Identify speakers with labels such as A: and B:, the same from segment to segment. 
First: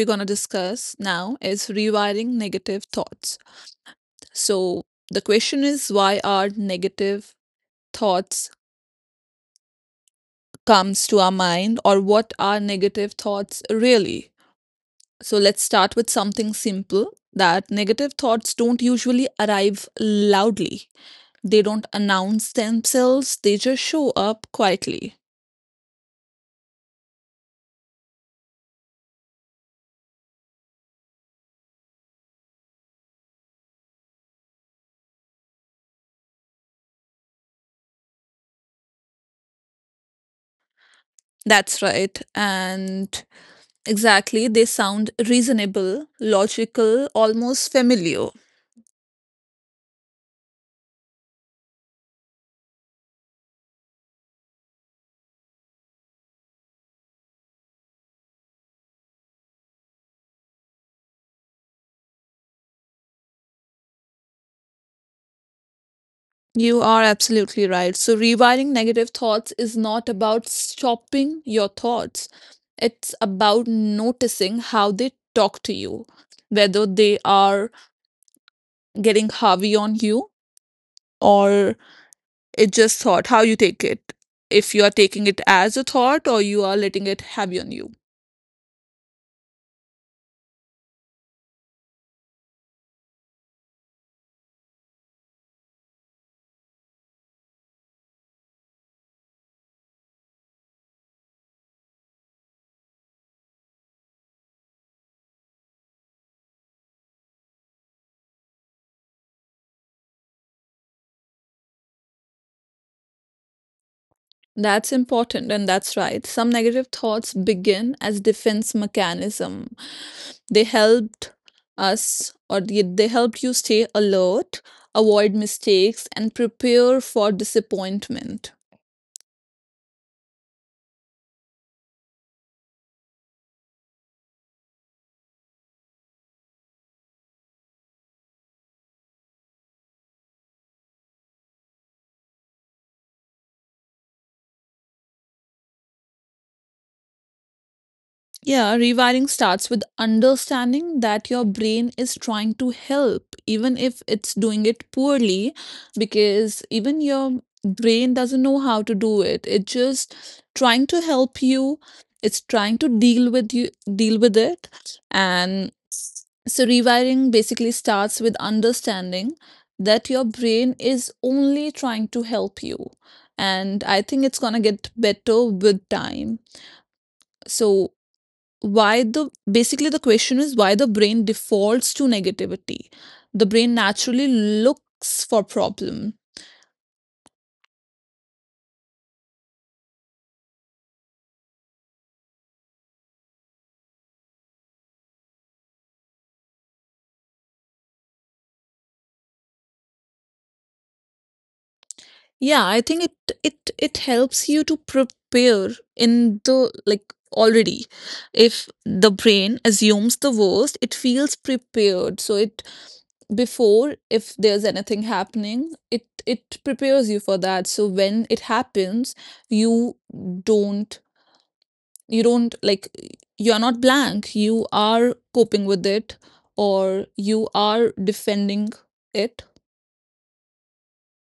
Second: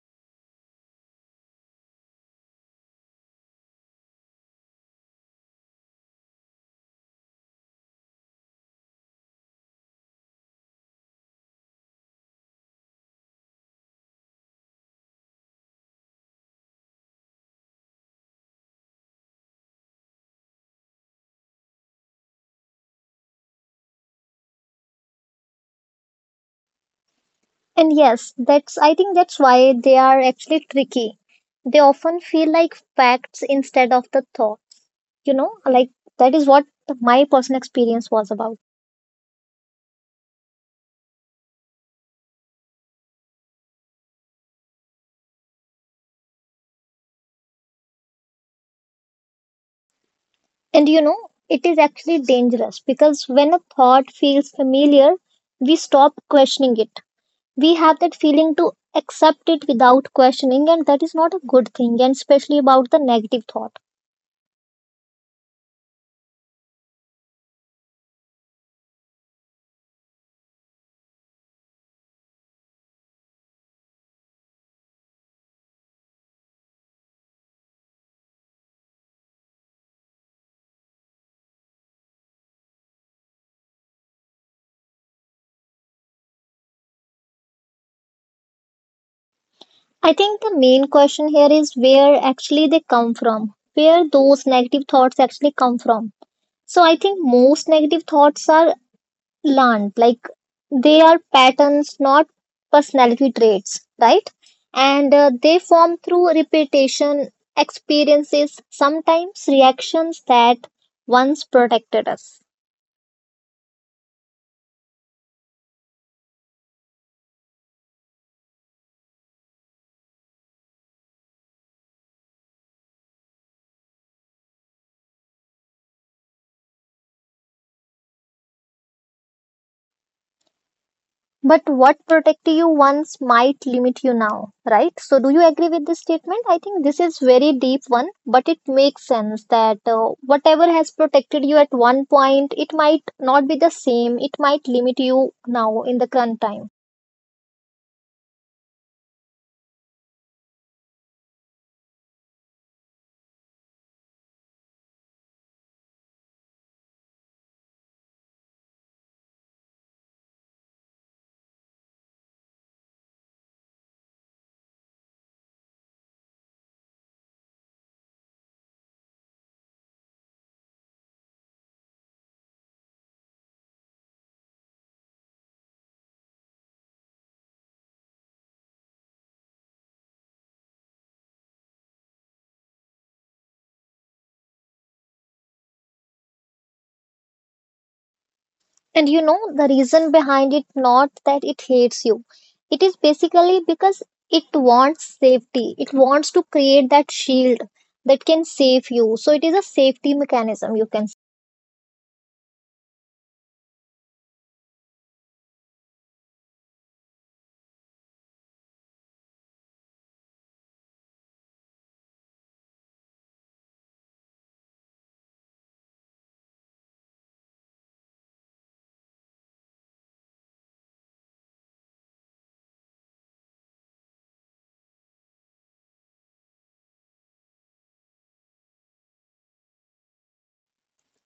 A: we're going to discuss now is rewiring negative thoughts. So, the question is why are negative thoughts comes to our mind, or what are negative thoughts really? So, let's start with something simple, that negative thoughts don't usually arrive loudly. They don't announce themselves, they just show up quietly.
B: And yes, that's I think that's why they are actually tricky. They often feel like facts instead of the thought. You know, like that is what my personal experience was about.
A: That's right. And exactly, they sound reasonable, logical, almost familiar.
B: And you know, it is actually dangerous because when a thought feels familiar, we stop questioning it. We have that feeling to accept it without questioning, and that is not a good thing, and especially about the negative thought.
A: You are absolutely right. So, rewiring negative thoughts is not about stopping your thoughts, it's about noticing how they talk to you, whether they are getting heavy on you, or it's just thought, how you take it. If you are taking it as a thought, or you are letting it heavy on you.
B: I think the main question here is where actually they come from, where those negative thoughts actually come from. So I think most negative thoughts are learned, like they are patterns, not personality traits, right? And they form through repetition, experiences, sometimes reactions that once protected us.
A: That's important, and that's right. Some negative thoughts begin as defense mechanism. They helped us, or they helped you stay alert, avoid mistakes, and prepare for disappointment.
B: But what protected you once might limit you now, right? So, do you agree with this statement? I think this is very deep one, but it makes sense that whatever has protected you at one point, it might not be the same. It might limit you now in the current time.
A: Yeah, rewiring starts with understanding that your brain is trying to help, even if it's doing it poorly, because even your brain doesn't know how to do it. It's just trying to help you. It's trying to deal with you, deal with it. And so rewiring basically starts with understanding that your brain is only trying to help you. And I think it's gonna get better with time. So why the basically the question is, why the brain defaults to negativity? The brain naturally looks for problem.
B: And you know the reason behind it not that it hates you. It is basically because it wants safety. It wants to create that shield that can save you. So it is a safety mechanism you can.
A: Yeah, I think it helps you to prepare in the, like, already. If the brain assumes the worst, it feels prepared. So it before, if there's anything happening, it prepares you for that, so when it happens, you don't, you don't, like, you're not blank, you are coping with it, or you are defending it.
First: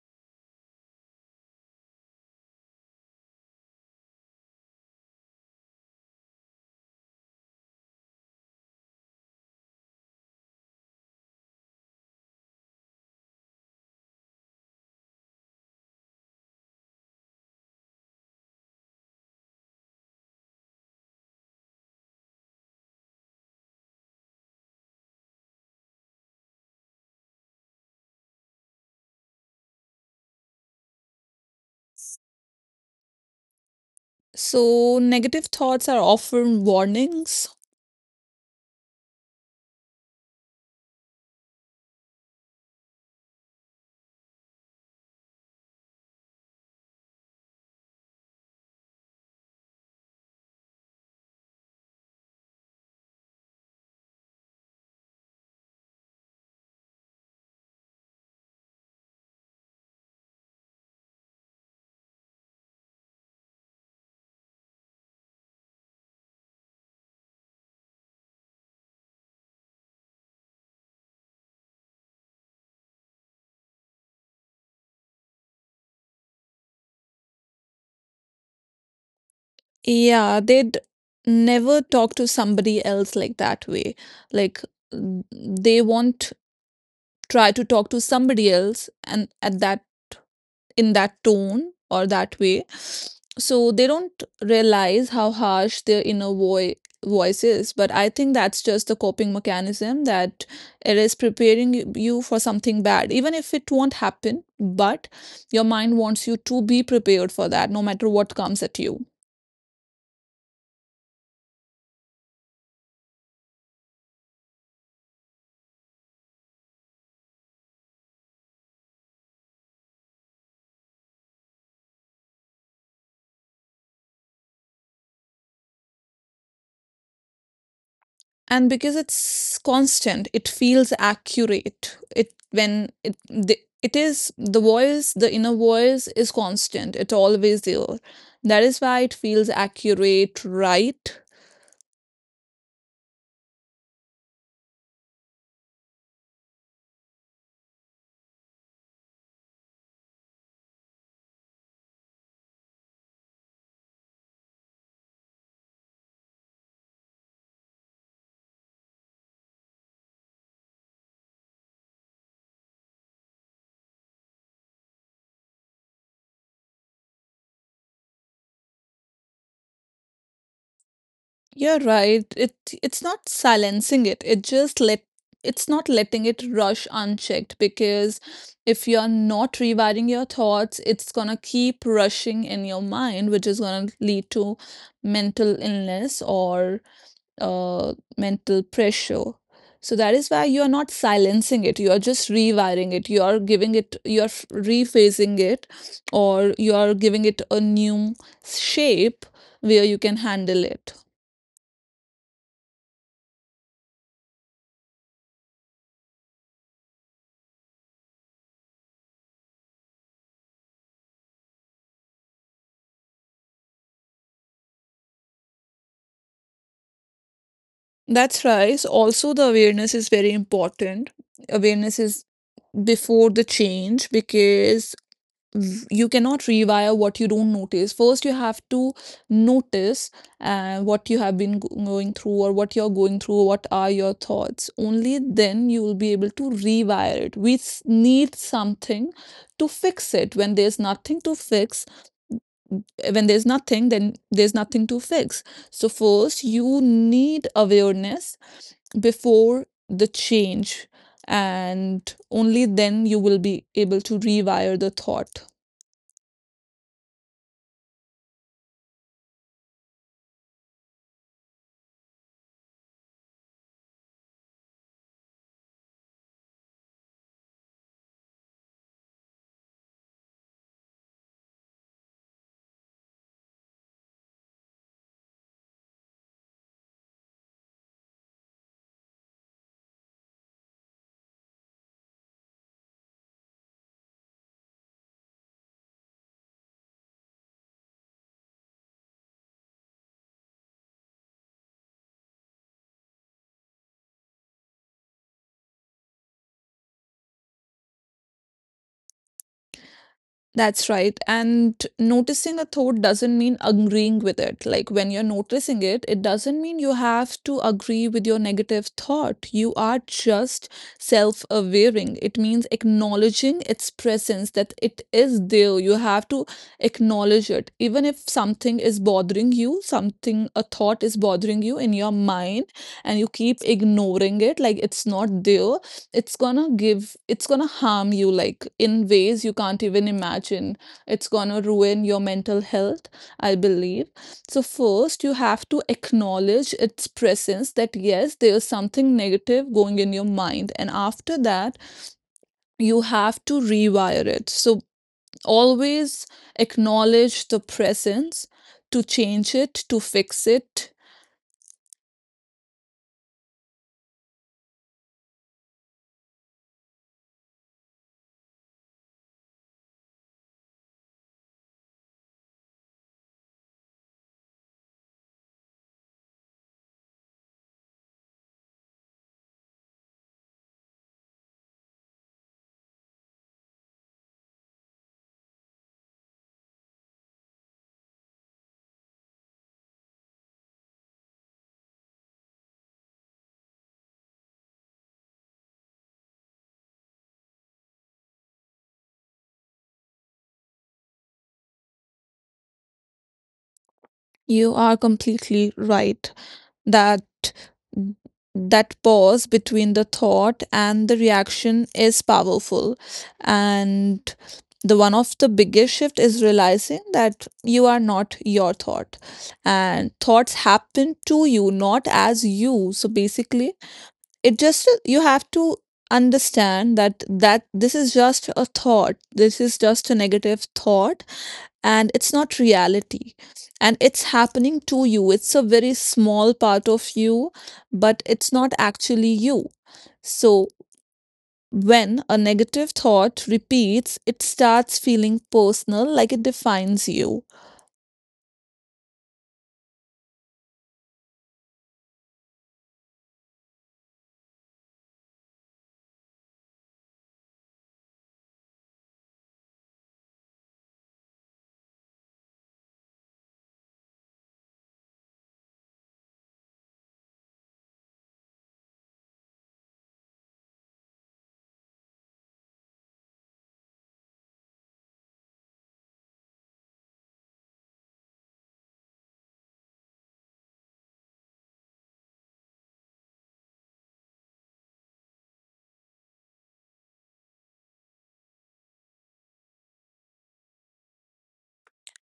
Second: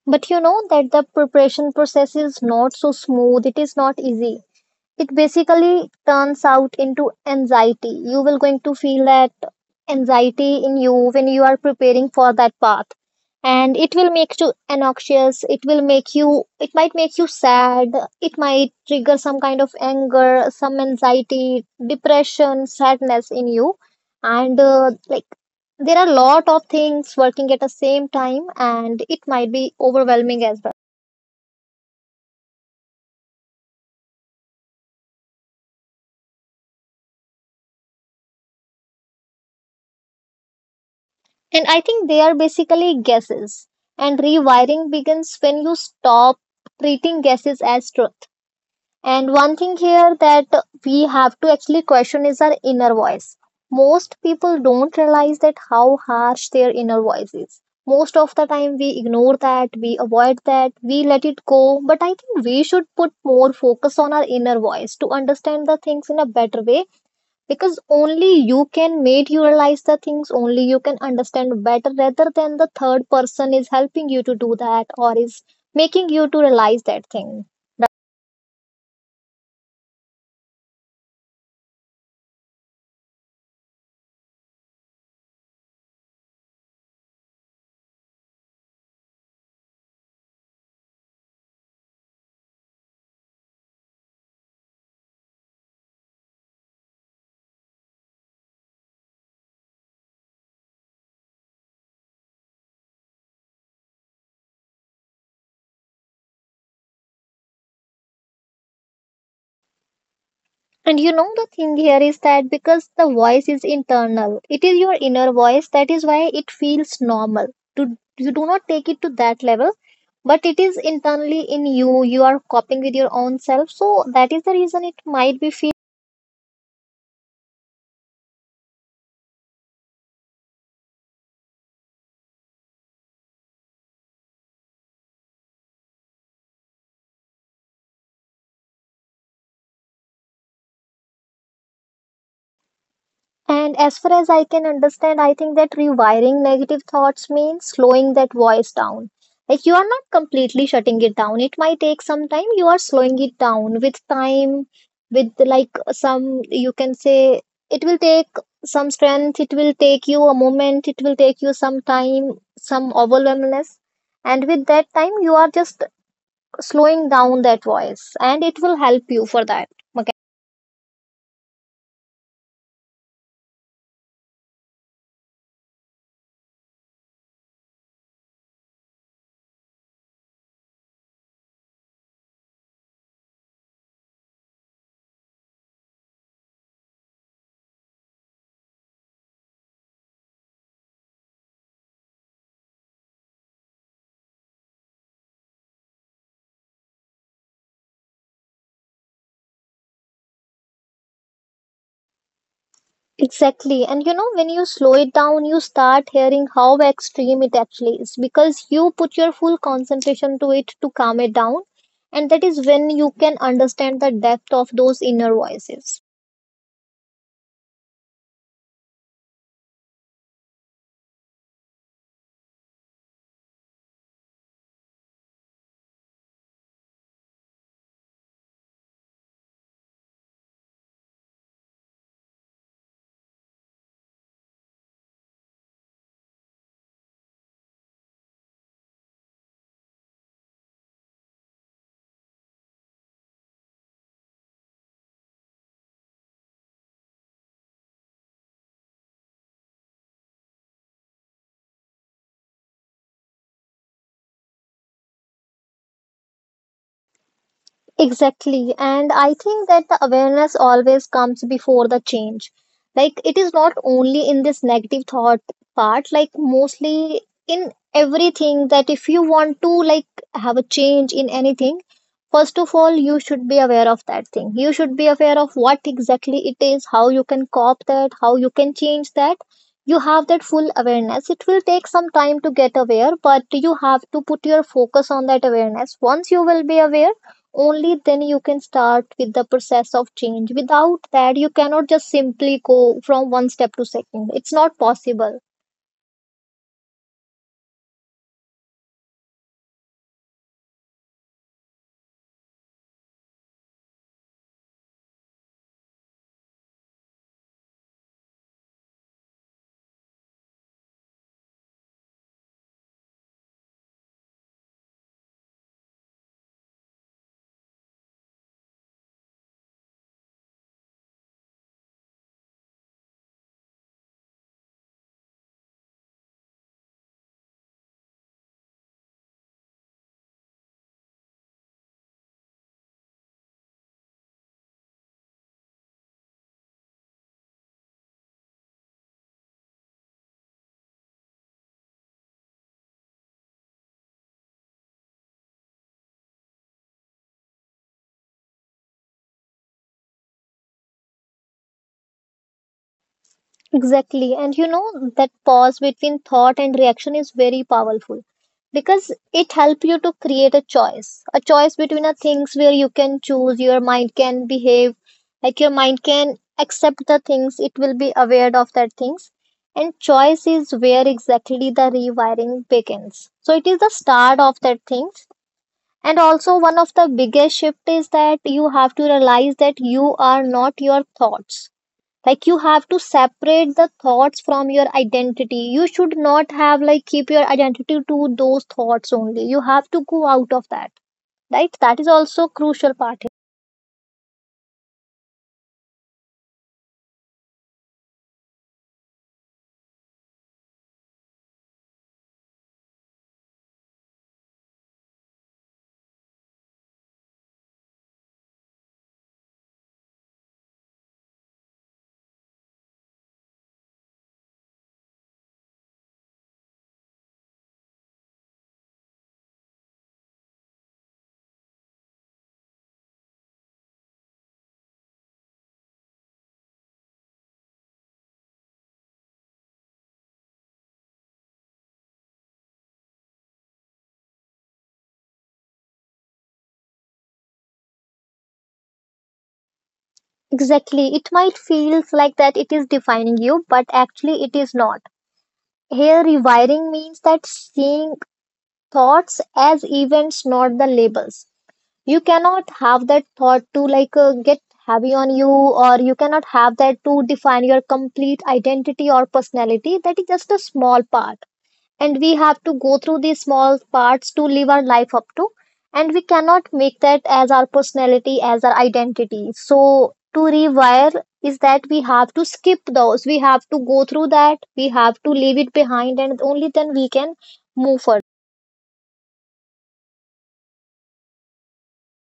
B: But you know that the preparation process is not so smooth, it is not easy, it basically turns out into anxiety, you will going to feel that anxiety in you when you are preparing for that path, and it will make you anxious, it will make you, it might make you sad, it might trigger some kind of anger, some anxiety, depression, sadness in you, and there are a lot of things working at the same time and it might be overwhelming as well.
A: So negative thoughts are often warnings.
B: And I think they are basically guesses. And rewiring begins when you stop treating guesses as truth. And one thing here that we have to actually question is our inner voice. Most people don't realize that how harsh their inner voice is. Most of the time we ignore that, we avoid that, we let it go. But I think we should put more focus on our inner voice to understand the things in a better way, because only you can make you realize the things, only you can understand better rather than the third person is helping you to do that or is making you to realize that thing.
A: Yeah, they'd never talk to somebody else like that way, like, mm, they want try to talk to somebody else and at that, in that tone, or that way. So they don't realize how harsh their inner voice is, but I think that's just the coping mechanism, that it is preparing you for something bad, even if it won't happen. But your mind wants you to be prepared for that, no matter what comes at you.
B: And you know the thing here is that because the voice is internal, it is your inner voice, that is why it feels normal to you do not take it to that level, but it is internally in you, you are coping with your own self, so that is the reason it might be feel.
A: And because it's constant, it feels accurate. It is the voice, the inner voice is constant, it's always there, that is why it feels accurate, right?
B: And as far as I can understand, I think that rewiring negative thoughts means slowing that voice down. Like you are not completely shutting it down. It might take some time. You are slowing it down with time, with like some, you can say, it will take some strength, it will take you a moment, it will take you some time, some overwhelmness. And with that time, you are just slowing down that voice, and it will help you for that.
A: You're right, it's not silencing it, it just let, it's not letting it rush unchecked, because if you're not rewiring your thoughts, it's going to keep rushing in your mind, which is going to lead to mental illness or mental pressure. So that is why you are not silencing it. You are just rewiring it. You are giving it, you are rephasing it, or you are giving it a new shape where you can handle it.
B: Exactly. And you know, when you slow it down, you start hearing how extreme it actually is because you put your full concentration to it to calm it down. And that is when you can understand the depth of those inner voices.
A: That's right. So also, the awareness is very important. Awareness is before the change, because you cannot rewire what you don't notice. First you have to notice what you have been going through, or what you're going through, what are your thoughts. Only then you will be able to rewire it. We need something to fix it. When there's nothing to fix, when there's nothing, then there's nothing to fix. So first you need awareness before the change, and only then you will be able to rewire the thought.
B: Exactly. And I think that the awareness always comes before the change. Like it is not only in this negative thought part, like mostly in everything, that if you want to like have a change in anything, first of all, you should be aware of that thing. You should be aware of what exactly it is, how you can cop that, how you can change that. You have that full awareness. It will take some time to get aware, but you have to put your focus on that awareness. Once you will be aware, only then you can start with the process of change, without that you cannot just simply go from one step to second, it's not possible.
A: That's right. And noticing a thought doesn't mean agreeing with it. Like, when you're noticing it, it doesn't mean you have to agree with your negative thought. You are just self awareing. It means acknowledging its presence, that it is there. You have to acknowledge it. Even if something is bothering you, something, a thought is bothering you in your mind, and you keep ignoring it, like it's not there, it's gonna give it's gonna harm you, like, in ways you can't even imagine. It's gonna ruin your mental health, I believe. So first you have to acknowledge its presence, that yes, there's something negative going in your mind, and after that you have to rewire it. So always acknowledge the presence to change it, to fix it.
B: Exactly. And you know that pause between thought and reaction is very powerful, because it helps you to create a choice, a choice between a things where you can choose, your mind can behave, like your mind can accept the things, it will be aware of that things, and choice is where exactly the rewiring begins, so it is the start of that things. And also one of the biggest shift is that you have to realize that you are not your thoughts. Like you have to separate the thoughts from your identity, you should not have like keep your identity to those thoughts only, you have to go out of that, right? That is also crucial part here.
A: You are completely right that that pause between the thought and the reaction is powerful, and the one of the biggest shift is realizing that you are not your thought, and thoughts happen to you, not as you. So basically, it just, you have to understand that, this is just a thought, this is just a negative thought, and it's not reality, and it's happening to you. It's a very small part of you, but it's not actually you. So when a negative thought repeats, it starts feeling personal, like it defines you.
B: Exactly, it might feels like that it is defining you, but actually it is not. Here rewiring means that seeing thoughts as events, not the labels. You cannot have that thought to like get heavy on you, or you cannot have that to define your complete identity or personality, that is just a small part, and we have to go through these small parts to live our life up to, and we cannot make that as our personality as our identity. So to rewire is that we have to skip those, we have to go through that, we have to leave it behind, and only then we can move forward.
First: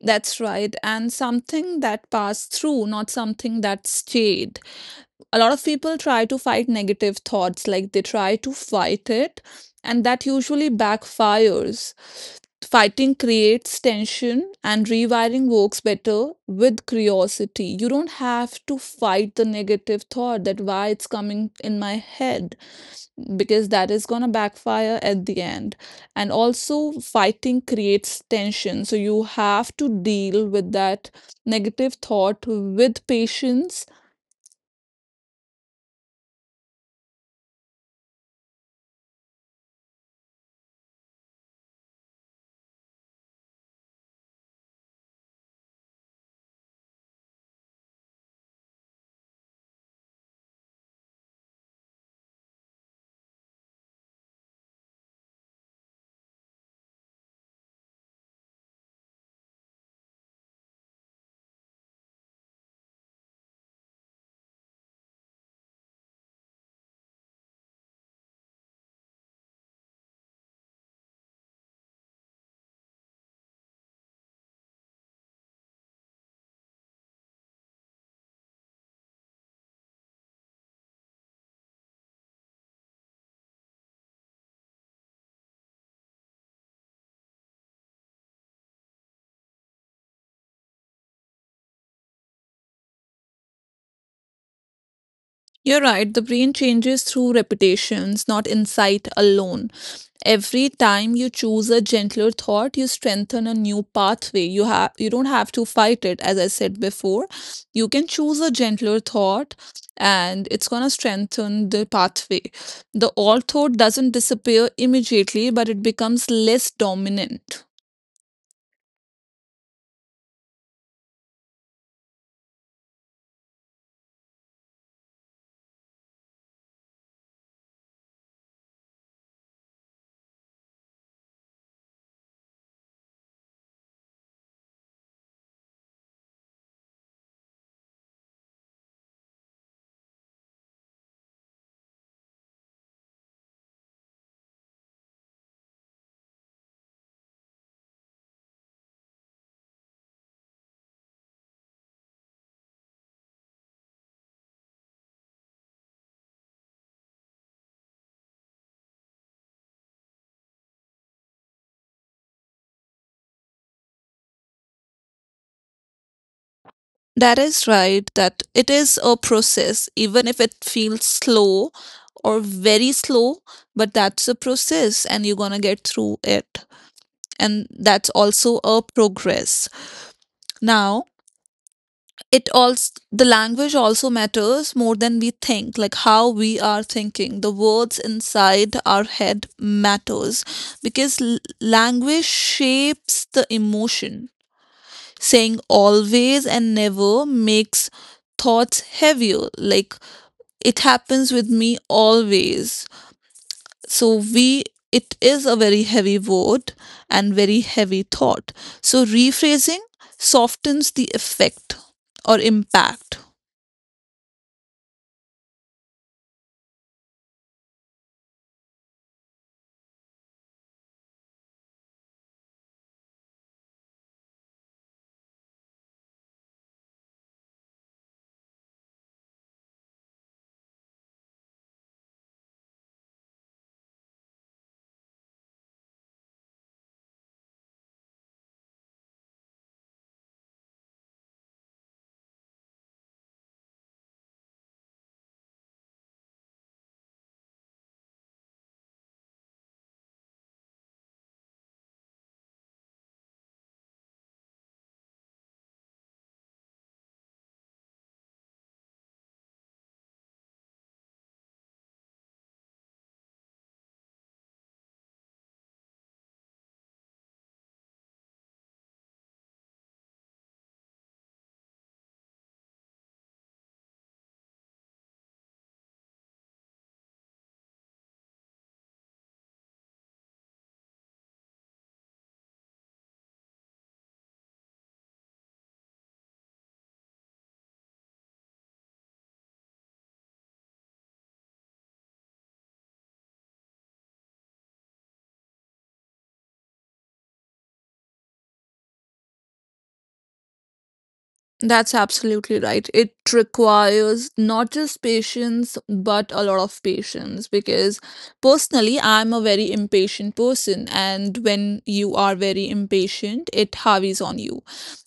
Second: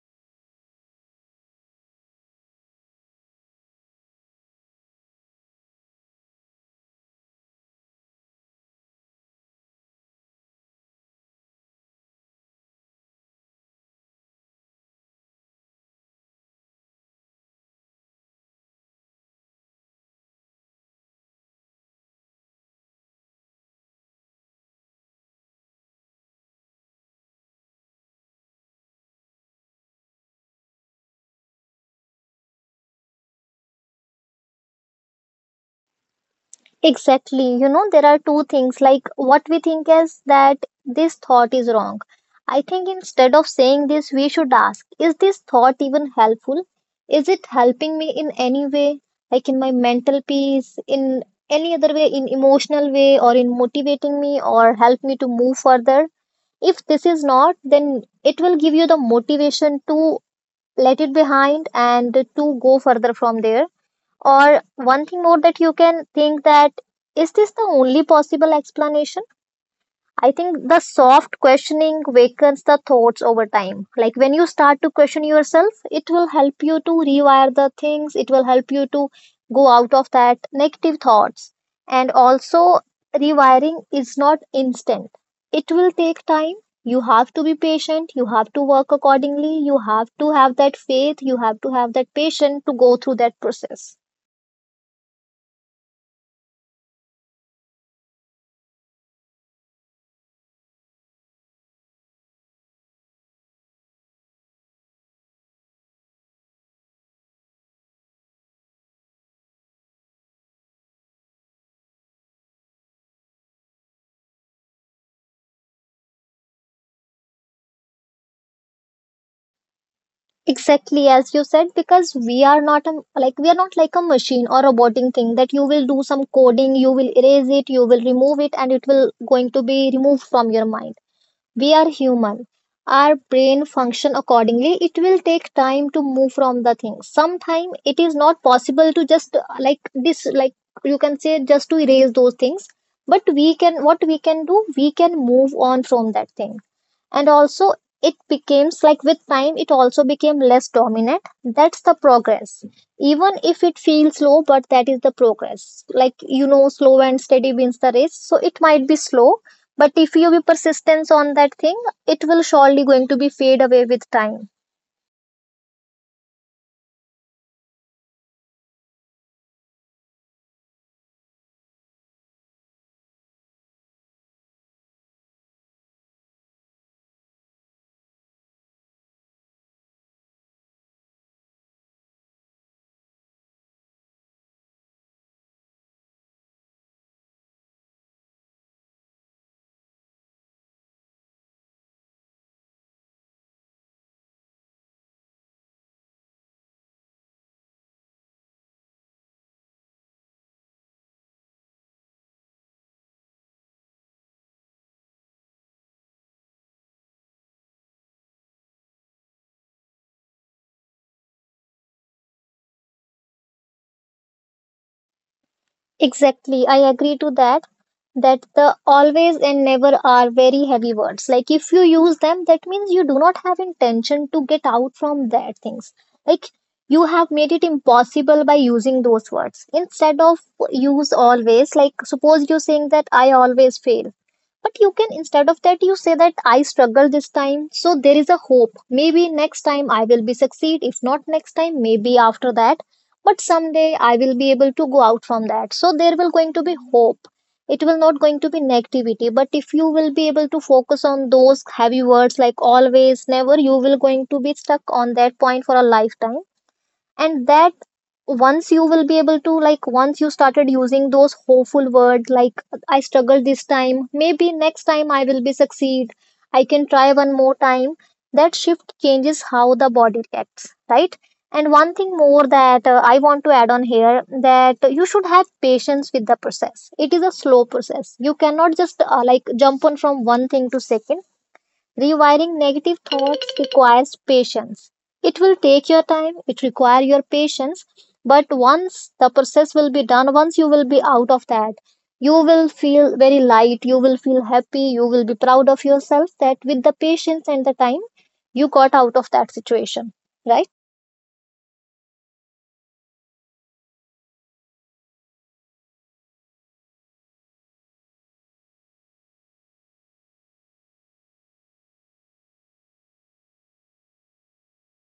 A: That's right. And something that passed through, not something that stayed. A lot of people try to fight negative thoughts, like they try to fight it, and that usually backfires. Fighting creates tension, and rewiring works better with curiosity. You don't have to fight the negative thought, that why it's coming in my head, because that is going to backfire at the end. And also fighting creates tension, so you have to deal with that negative thought with patience.
B: Exactly. You know, there are two things. Like, what we think is that this thought is wrong. I think instead of saying this, we should ask, is this thought even helpful? Is it helping me in any way? Like in my mental peace, in any other way, in emotional way, or in motivating me or help me to move further? If this is not, then it will give you the motivation to let it behind and to go further from there. Or one thing more that you can think that is this the only possible explanation? I think the soft questioning wakens the thoughts over time. Like when you start to question yourself, it will help you to rewire the things, it will help you to go out of that negative thoughts. And also, rewiring is not instant, it will take time. You have to be patient, you have to work accordingly, you have to have that faith, you have to have that patience to go through that process.
A: You're right, the brain changes through repetitions, not insight alone. Every time you choose a gentler thought, you strengthen a new pathway. You don't have to fight it, as I said before. You can choose a gentler thought, and it's gonna strengthen the pathway. The orthode doesn't disappear immediately, but it becomes less dominant.
B: Exactly as you said, because we are not a, like we are not like a machine or a roboting thing that you will do some coding, you will erase it, you will remove it, and it will going to be removed from your mind. We are human. Our brain function accordingly. It will take time to move from the thing. Sometime it is not possible to just like this, like you can say just to erase those things. But we can, what we can do, we can move on from that thing. And also it becomes like with time, it also became less dominant. That's the progress. Even if it feels slow, but that is the progress. Like you know, slow and steady wins the race. So it might be slow, but if you be persistence on that thing, it will surely going to be fade away with time.
A: That is right, that it is a process, even if it feels slow or very slow, but that's a process, and you're going to get through it. And that's also a progress. Now, it also, the language also matters more than we think, like how we are thinking the words inside our head matters, because language shapes the emotion. Saying always and never makes thoughts heavier, like it happens with me always. So we, it is a very heavy word and very heavy thought. So rephrasing softens the effect or impact.
B: Exactly, I agree to that, that the always and never are very heavy words, like if you use them that means you do not have intention to get out from that things, like you have made it impossible by using those words instead of use always. Like suppose you're saying that I always fail. But you can, instead of that, you say that I struggled this time, so there is a hope. Maybe next time I will be succeed. If not next time, maybe after that. But someday I will be able to go out from that. So there will going to be hope. It will not going to be negativity. But if you will be able to focus on those heavy words like always, never, you will going to be stuck on that point for a lifetime. And that once you will be able to like once you started using those hopeful words like I struggled this time, maybe next time I will be succeed, I can try one more time, that shift changes how the body reacts, right? And one thing more that I want to add on here that you should have patience with the process, it is a slow process, you cannot just like jump on from one thing to second. Rewiring negative thoughts requires patience. It will take your time, it requires your patience, but once the process will be done, once you will be out of that, you will feel very light, you will feel happy, you will be proud of yourself that with the patience and the time, you got out of that situation, right?
A: That's absolutely right. It requires not just patience, but a lot of patience, because personally, I'm a very impatient person. And when you are very impatient, it harveys on you.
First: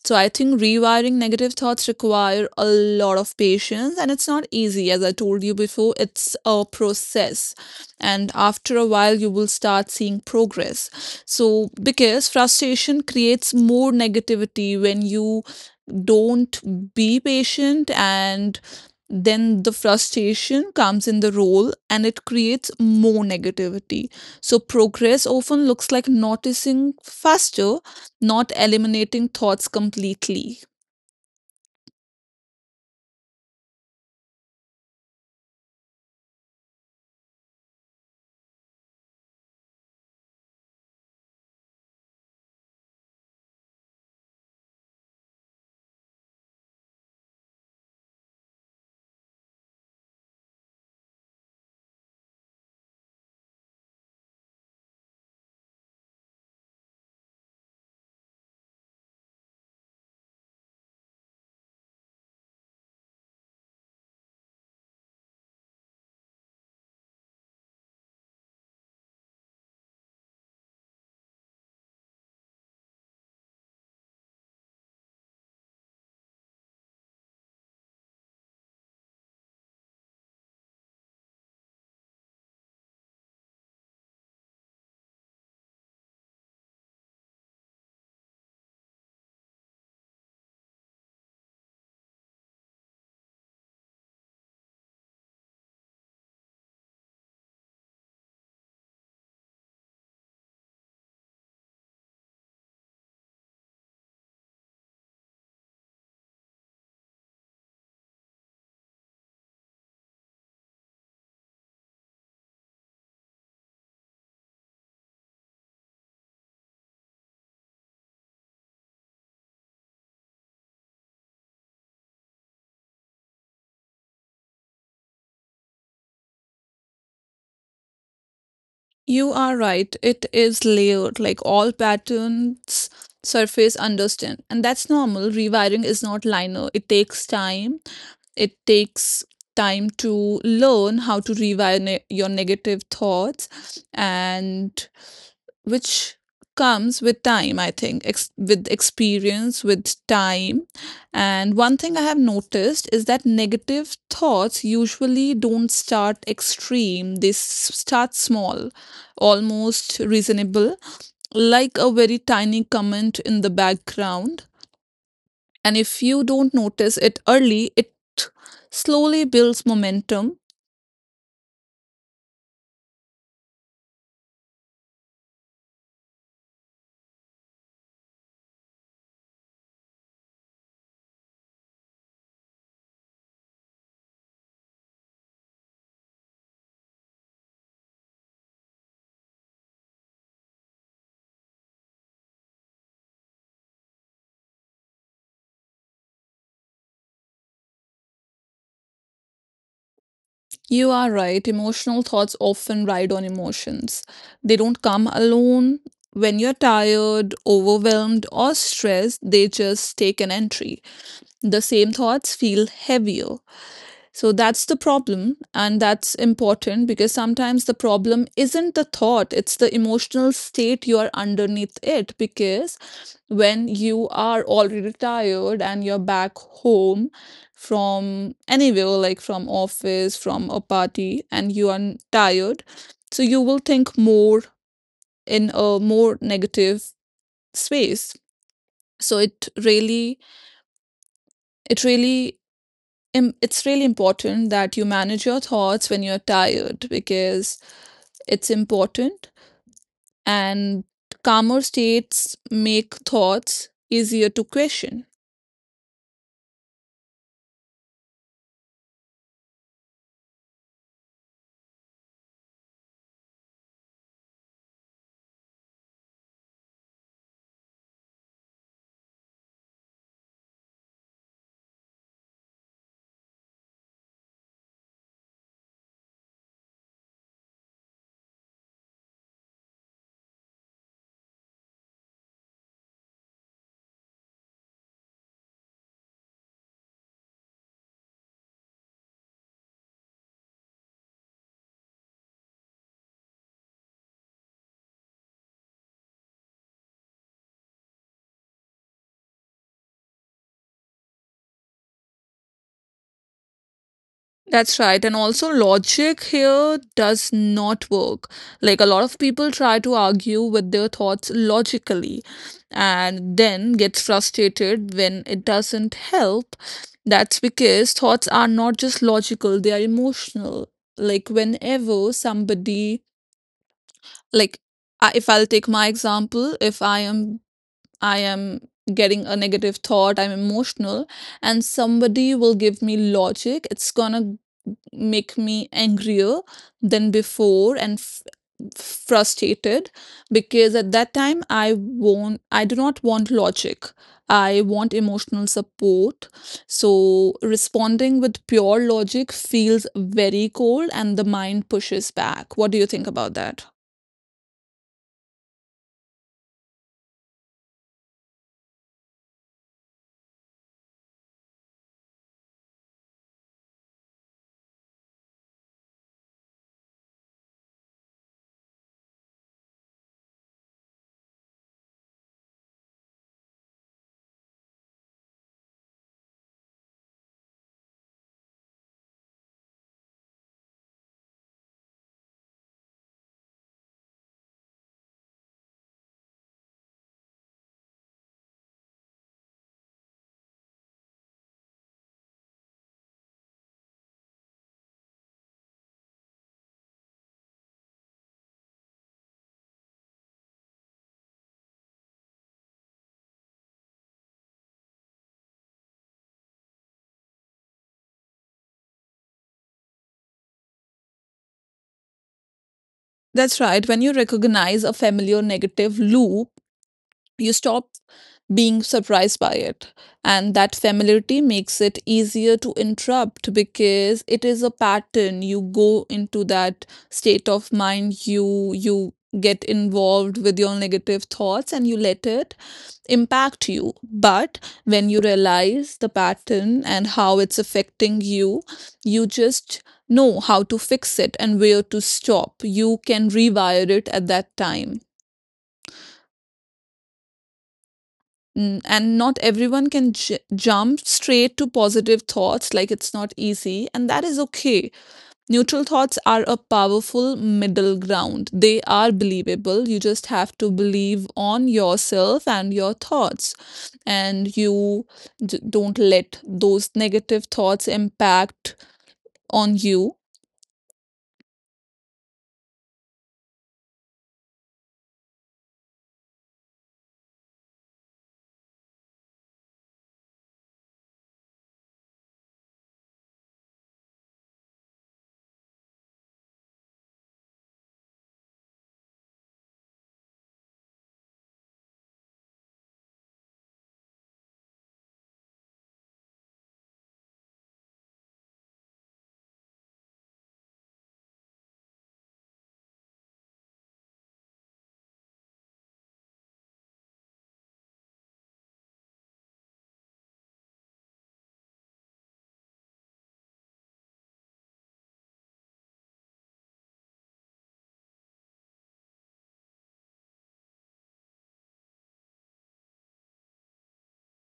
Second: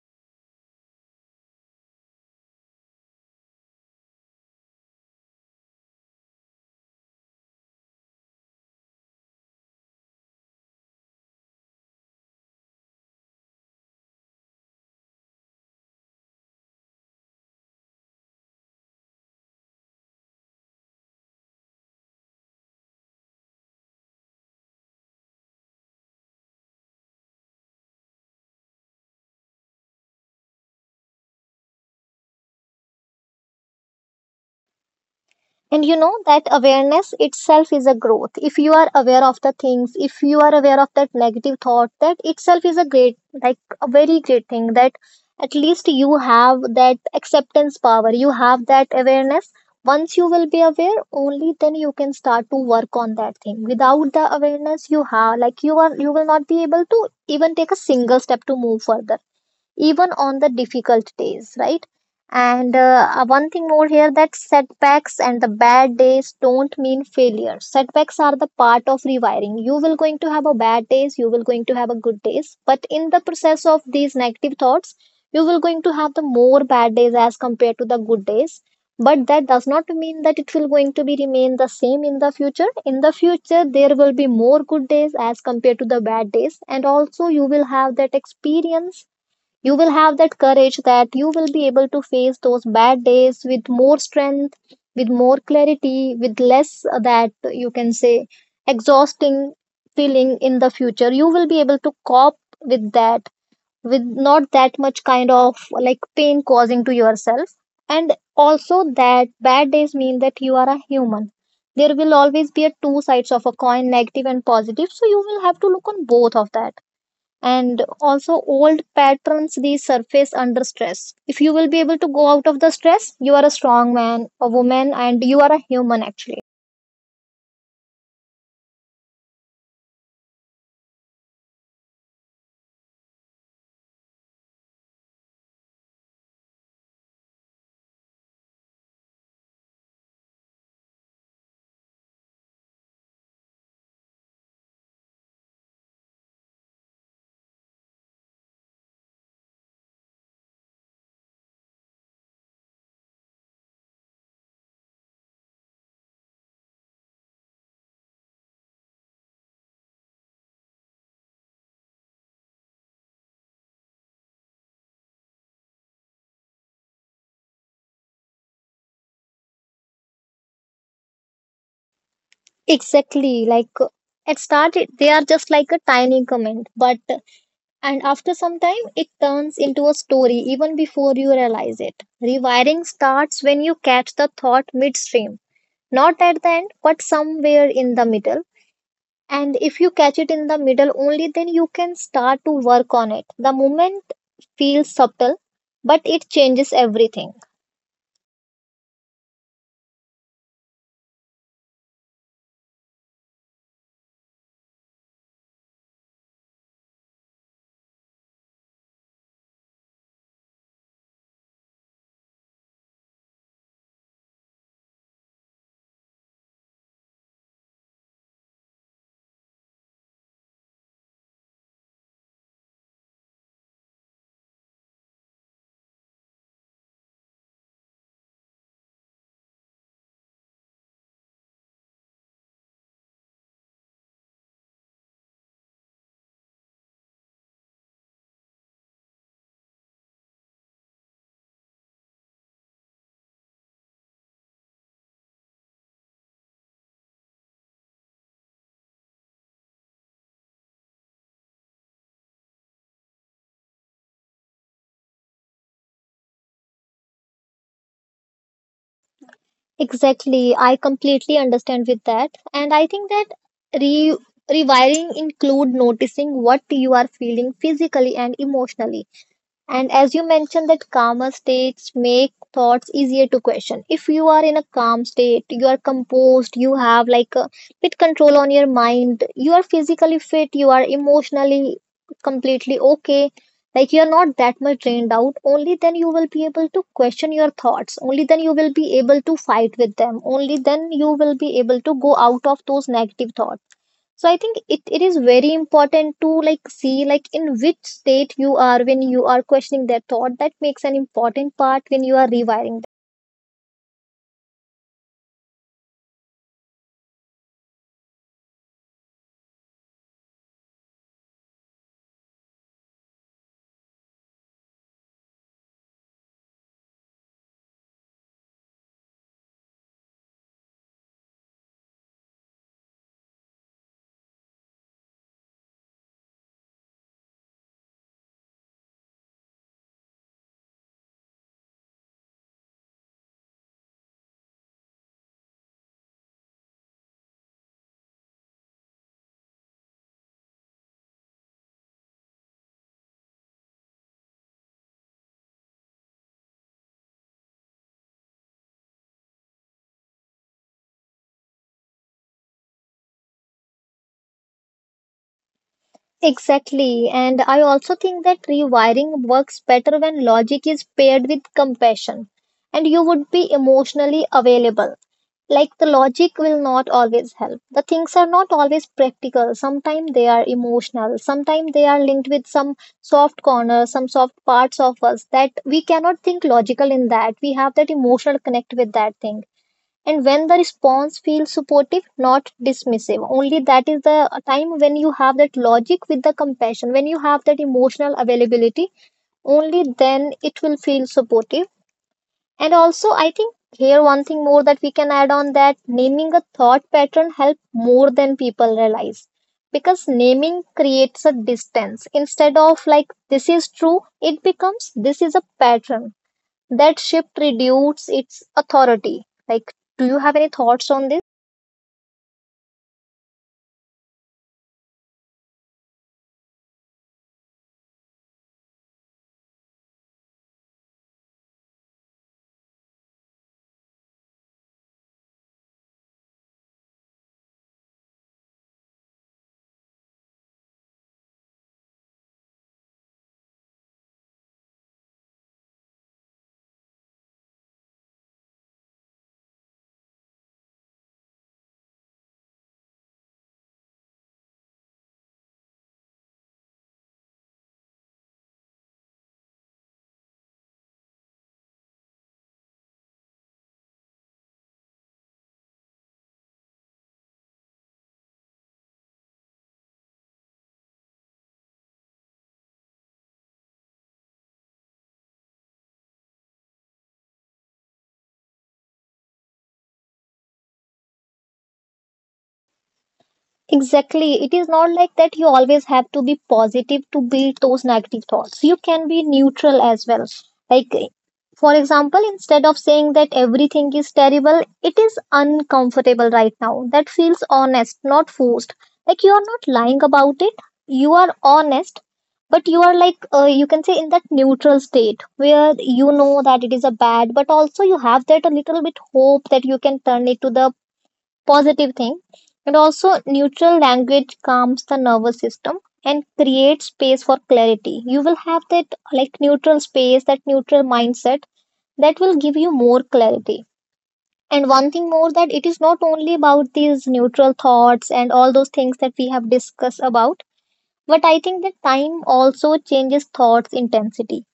A: So I think rewiring negative thoughts require a lot of patience, and it's not easy. As I told you before, it's a process. And after a while, you will start seeing progress. So, because frustration creates more negativity when you don't be patient, and then the frustration comes in the role, and it creates more negativity. So progress often looks like noticing faster, not eliminating thoughts completely.
B: And you know that awareness itself is a growth. If you are aware of the things, if you are aware of that negative thought, that itself is a great, like a very great thing, that at least you have that acceptance power, you have that awareness. Once you will be aware, only then you can start to work on that thing. Without the awareness, you have, like, you will not be able to even take a single step to move further, even on the difficult days, right? And one thing more here, that setbacks and the bad days don't mean failure. Setbacks are the part of rewiring. You will going to have a bad days, you will going to have a good days, but in the process of these negative thoughts, you will going to have the more bad days as compared to the good days. But that does not mean that it will going to be remain the same in the future. In the future, there will be more good days as compared to the bad days, and also you will have that experience, you will have that courage, that you will be able to face those bad days with more strength, with more clarity, with less that you can say exhausting feeling in the future. You will be able to cope with that with not that much kind of like pain causing to yourself. And also, that bad days mean that you are a human. There will always be a two sides of a coin, negative and positive, so you will have to look on both of that. And also, old patterns, they surface under stress. If you will be able to go out of the stress, you are a strong man, a woman, and you are a human, actually.
A: You are right. It is layered, like all patterns surface understand. And that's normal. Rewiring is not linear. It takes time. It takes time to learn how to rewire your negative thoughts, and which comes with time, I think, with experience, with time. And one thing I have noticed is that negative thoughts usually don't start extreme, they start small, almost reasonable, like a very tiny comment in the background. And if you don't notice it early, it slowly builds momentum.
B: Exactly, like it started, they are just like a tiny comment, but and after some time it turns into a story. Even before you realize it, rewiring starts when you catch the thought midstream, not at the end but somewhere in the middle. And if you catch it in the middle, only then you can start to work on it. The moment feels subtle, but it changes everything.
A: You are right. Emotional thoughts often ride on emotions. They don't come alone. When you're tired, overwhelmed, or stressed, they just take an entry. The same thoughts feel heavier. So that's the problem. And that's important, because sometimes the problem isn't the thought, it's the emotional state you are underneath it. Because when you are already tired and you're back home from anywhere, like from office, from a party, and you are tired, so you will think more in a more negative space. So it really, it's really important that you manage your thoughts when you're tired, because it's important. And calmer states make thoughts easier to question.
B: Exactly, I completely understand with that, and I think that re rewiring include noticing what you are feeling physically and emotionally. And as you mentioned, that calmer states make thoughts easier to question. If you are in a calm state, you are composed, you have like a bit control on your mind, you are physically fit, you are emotionally completely okay, like you are not that much drained out, only then you will be able to question your thoughts, only then you will be able to fight with them, only then you will be able to go out of those negative thoughts. So I think it is very important to, like, see, like, in which state you are when you are questioning their thought, that makes an important part when you are rewiring them.
A: That's right. And also, logic here does not work. Like, a lot of people try to argue with their thoughts logically, and then gets frustrated when it doesn't help. That's because thoughts are not just logical, they are emotional. Like, whenever somebody, like, if I'll take my example, if I am, I am getting a negative thought, I'm emotional, and somebody will give me logic, it's gonna make me angrier than before, and frustrated, because at that time I do not want logic. I want emotional support. So responding with pure logic feels very cold, and the mind pushes back. What do you think about that?
B: Exactly, and I also think that rewiring works better when logic is paired with compassion and you would be emotionally available. Like, the logic will not always help. The things are not always practical. Sometimes they are emotional. Sometimes they are linked with some soft corners, some soft parts of us that we cannot think logical in that. We have that emotional connect with that thing. And when the response feels supportive, not dismissive, only that is the time when you have that logic with the compassion, when you have that emotional availability, only then it will feel supportive. And also, I think here one thing more that we can add on, that naming a thought pattern help more than people realize, because naming creates a distance. Instead of, like, this is true, it becomes this is a pattern. That shift reduces its authority. Like, do you have any thoughts on this?
A: That's right. When you recognize a familiar negative loop, you stop being surprised by it. And that familiarity makes it easier to interrupt, because it is a pattern. You go into that state of mind, you get involved with your negative thoughts, and you let it impact you. But when you realize the pattern and how it's affecting you, you just know how to fix it and where to stop. You can rewire it at that time. And not everyone can jump straight to positive thoughts, like it's not easy, and that is okay. Neutral thoughts are a powerful middle ground, they are believable. You just have to believe on yourself and your thoughts, and you don't let those negative thoughts impact on you.
B: Exactly. It is not like that you always have to be positive to beat those negative thoughts. You can be neutral as well. Like, for example, instead of saying that everything is terrible, it is uncomfortable right now. That feels honest, not forced. Like, you are not lying about it. You are honest, but you are like, you can say in that neutral state where you know that it is a bad, but also you have that a little bit hope that you can turn it to the positive thing. And also, neutral language calms the nervous system and creates space for clarity. You will have that, like, neutral space, that neutral mindset, that will give you more clarity. And one thing more, that it is not only about these neutral thoughts and all those things that we have discussed about, but I think that time also changes thoughts intensity.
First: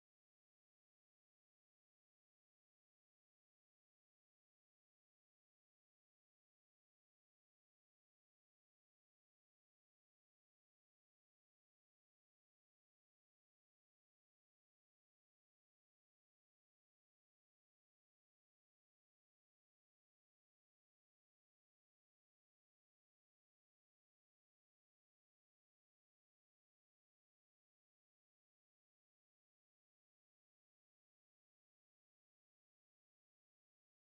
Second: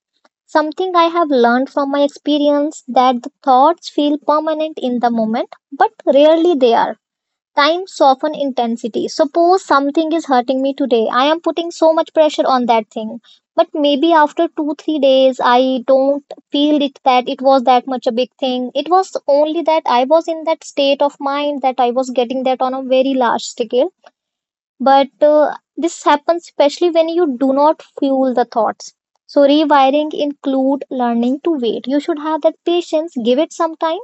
B: Something I have learned from my experience, that the thoughts feel permanent in the moment, but rarely they are. Time soften intensity. Suppose something is hurting me today. I am putting so much pressure on that thing. But maybe after two, 3 days, I don't feel it that it was that much a big thing. It was only that I was in that state of mind that I was getting that on a very large scale. But this happens especially when you do not fuel the thoughts. So rewiring include learning to wait. You should have that patience. Give it some time.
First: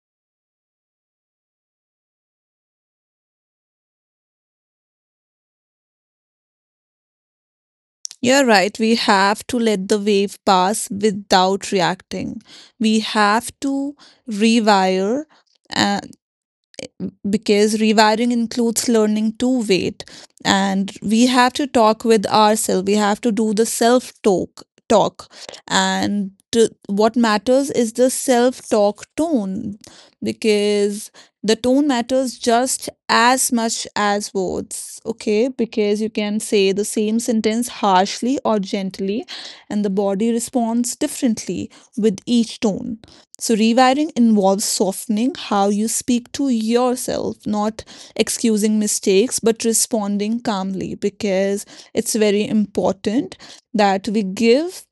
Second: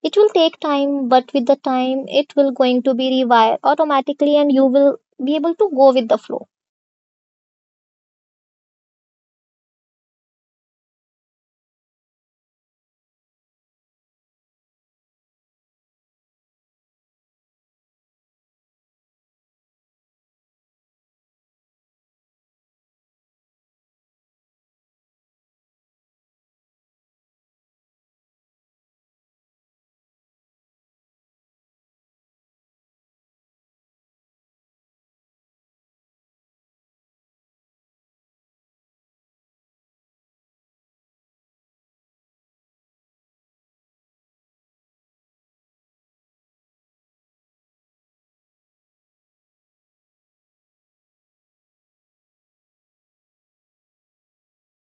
B: It will take time, but with the time, it will going to be rewired automatically, and you will be able to go with the flow.
A: You're right, we have to let the wave pass without reacting. We have to rewire, uh, because rewiring includes learning to wait. And we have to talk with ourselves. We have to do the self talk. And what matters is the self talk tone, because the tone matters just as much as words. Okay, because you can say the same sentence harshly or gently, and the body responds differently with each tone. So, rewiring involves softening how you speak to yourself, not excusing mistakes, but responding calmly, because it's very important that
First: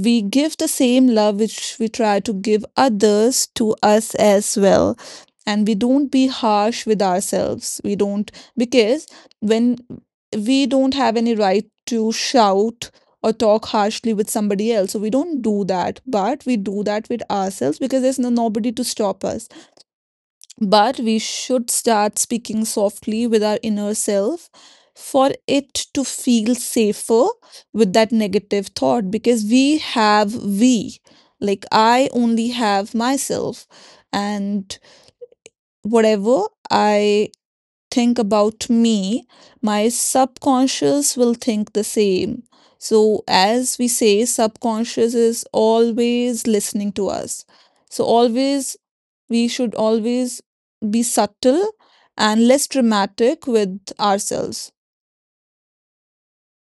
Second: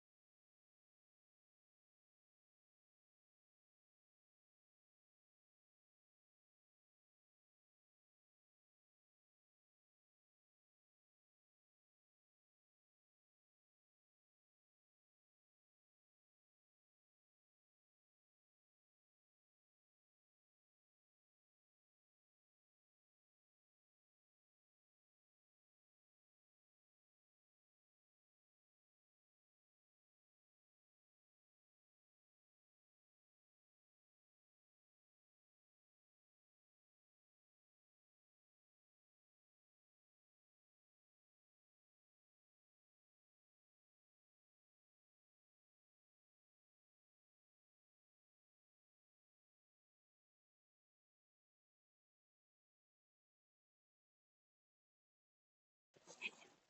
A: we give the same love which we try to give others to us as well. And we don't be harsh with ourselves, we don't, because when we don't have any right to shout or talk harshly with somebody else, so we don't do that, but we do that with ourselves, because there's no, nobody to stop us. But we should start speaking softly with our inner self for it to feel safer with that negative thought, because we have we. Like, I only have myself, and whatever I think about me, my subconscious will think the same. So, as we say, subconscious is always listening to us. So, always, we should always be subtle and less dramatic with ourselves.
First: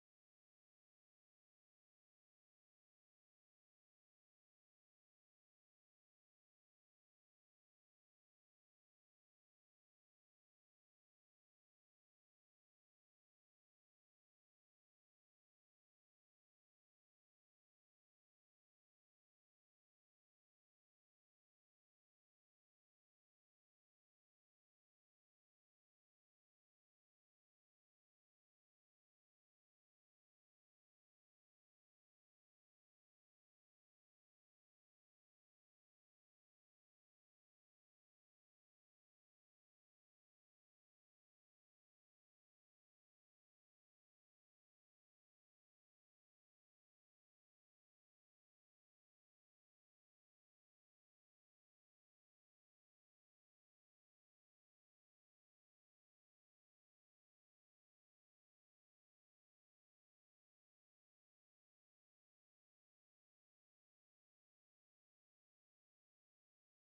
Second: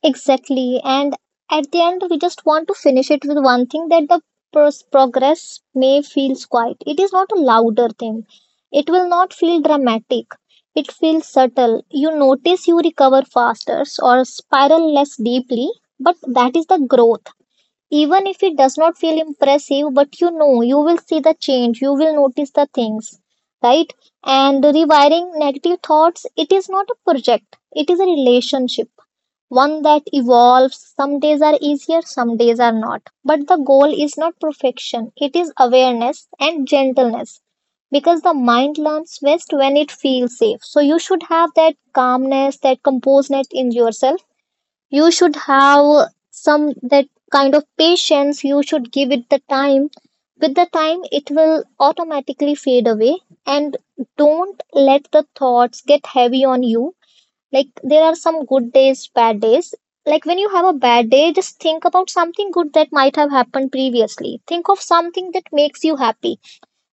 B: Exactly. And at the end, we just want to finish it with one thing, that the progress may feel quiet. It is not a louder thing. It will not feel dramatic. It feels subtle. You notice you recover faster or spiral less deeply, but that is the growth. Even if it does not feel impressive, but you know, you will see the change, you will notice the things, right? And rewiring negative thoughts, it is not a project, it is a relationship, one that evolves. Some days are easier, some days are not. But the goal is not perfection, it is awareness and gentleness, because the mind learns best when it feels safe. So you should have that calmness, that composedness in yourself, you should have some that kind of patience. You should give it the time. With the time, it will automatically fade away. And don't let the thoughts get heavy on you. Like, there are some good days, bad days. Like, when you have a bad day, just think about something good that might have happened previously. Think of something that makes you happy.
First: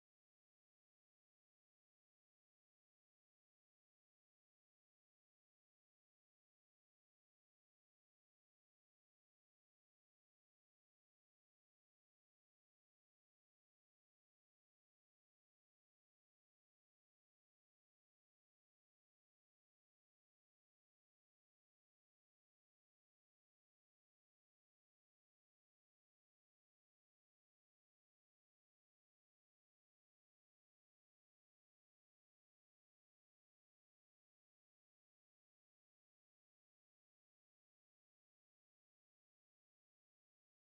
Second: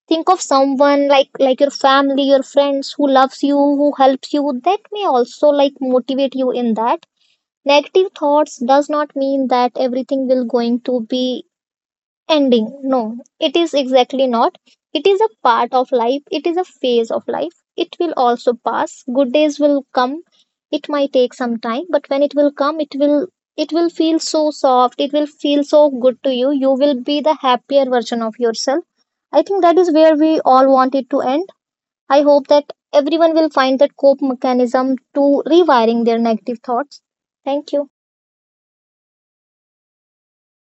B: Think of someone like your family, your friends who loves you, who helps you. That may also, like, motivate you in that. Negative thoughts does not mean that everything will going to be ending. No. It is exactly not. It is a part of life, it is a phase of life, it will also pass. Good days will come. It might take some time, but when it will come, it will feel so soft, it will feel so good to you. You will be the happier version of yourself. I think that is where we all want it to end. I hope that everyone will find that cope mechanism to rewiring their negative thoughts. Thank you.